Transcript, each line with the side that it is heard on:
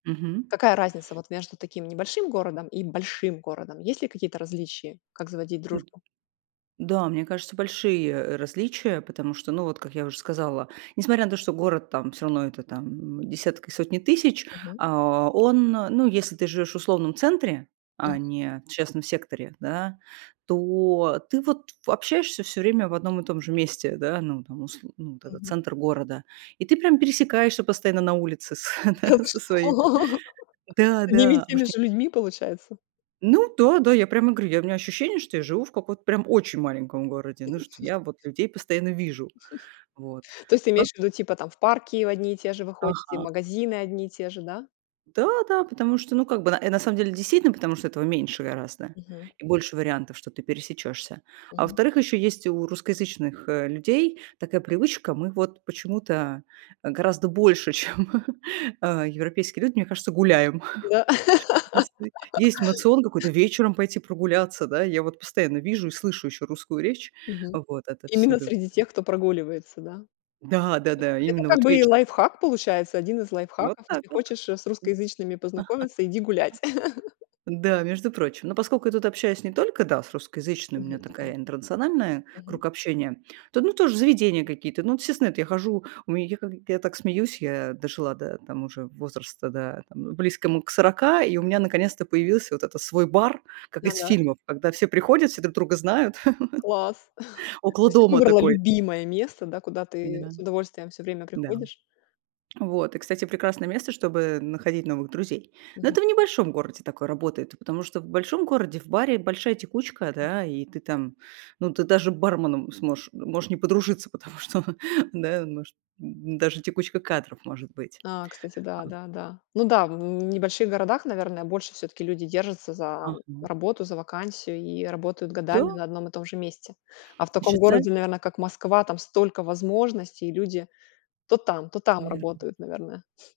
right: Мгм.
left: Какая разница вот между таким небольшим городом и большим городом? Есть ли какие-то различия, как заводить
right: М.
left: дружбу?
right: Да, мне кажется, большие, э, различия, потому что, ну, вот как я уже сказала, несмотря на то, что город там, всё равно это там десятки и сотни тысяч,
left: Мгм.
right: а, он, ну, если ты живешь в условном центре,
left: Мгм.
right: а не в частном секторе, да, то ты, вот, в, общаешься всё время в одном и том же месте. Да. Ну там усл ну вот этот
left: Мгм.
right: центр города, и ты прям пересекаешься постоянно на улице с
left: Да
right: да,
left: ты
right: со своими.
left: что,
right: Да,
left: с одними и
right: да,
left: теми
right: может не
left: же людьми, получается?
right: Ну да, да, я прямо говорю, у меня ощущение, что я живу в каком-то прям очень маленьком городе, ну что я вот людей постоянно вижу. Вот.
left: То есть, ты
right: Пра
left: имеешь в виду, типа там в парки одни и те же вы ходите, в
right: Ага.
left: магазины одни и те же, да?
right: Да, да, потому что, ну, как бы, э, на самом деле, действительно, потому что этого меньше гораздо
left: Мгм.
right: и больше вариантов, что ты пересечешься. А
left: Мгм.
right: во-вторых, еще есть у русскоязычных, э, людей такая привычка, мы вот почему-то, э, гораздо больше, чем, э, европейские люди, мне кажется, гуляем.
left: Да.
right: У нас ты есть моцион какой-то вечером пойти прогуляться, да, я вот постоянно вижу и слышу ещё русскую речь
left: Мгм.
right: вот
left: Именно
right: отовсюду.
left: среди тех, кто прогуливается. Да.
right: Да, да-да,
left: Это
right: именно
left: как
right: вот
left: бы и
right: вечером.
left: лайфхак получается, 1 из
right: Вот
left: лайфхаков.
right: так
left: Если
right: вот, м.
left: хочешь с, э, русскоязычными
right: Ага.
left: познакомиться, иди гулять.
right: Да, между прочим. Но поскольку я тут общаюсь не только, да, с русскоязычным, у
left: Мгм.
right: меня
left: Ну коне
right: такая интернациональная,
left: Мгм.
right: круг общения. То ну тоже заведения какие-то, ну естественно, эт я хожу. У меня, я как, я так смеюсь, я дожила до там уже возраста, да там, э, близкому к 40, и у меня наконец-то появился вот этот свой бар, как
left: На,
right: из
left: на.
right: фильмов. Когда все приходят, все друг друга знают,
left: Класс! То
right: около
left: есть ты
right: дома
left: выбрала
right: такой.
left: любимое место, да, куда ты
right: Да.
left: с удовольствием всё время
right: Да.
left: приходишь.
right: Вот, и, кстати, прекрасное место, чтобы находить новых друзей. Но
left: Мгм.
right: это в небольшом городе такое работает, и потому что в большом городе, в баре большая текучка.
left: М.
right: Да, и ты там, ну, ты даже барменом сможешь, э, можешь не подружиться. Потому что, да, может д даже текучка кадров может быть.
left: А. Кстати, да,
right: А.
left: да, да. Ну да, в в небольших городах, наверное, больше всё-таки люди держатся за
right: Ага.
left: работу, за вакансию и работают годами
right: Да.
left: на одном и том же месте. А в таком
right: Исчезаль
left: городе, наверно, как Москва, там столько возможностей и люди то там, то там
right: Верно.
left: работают, наверное.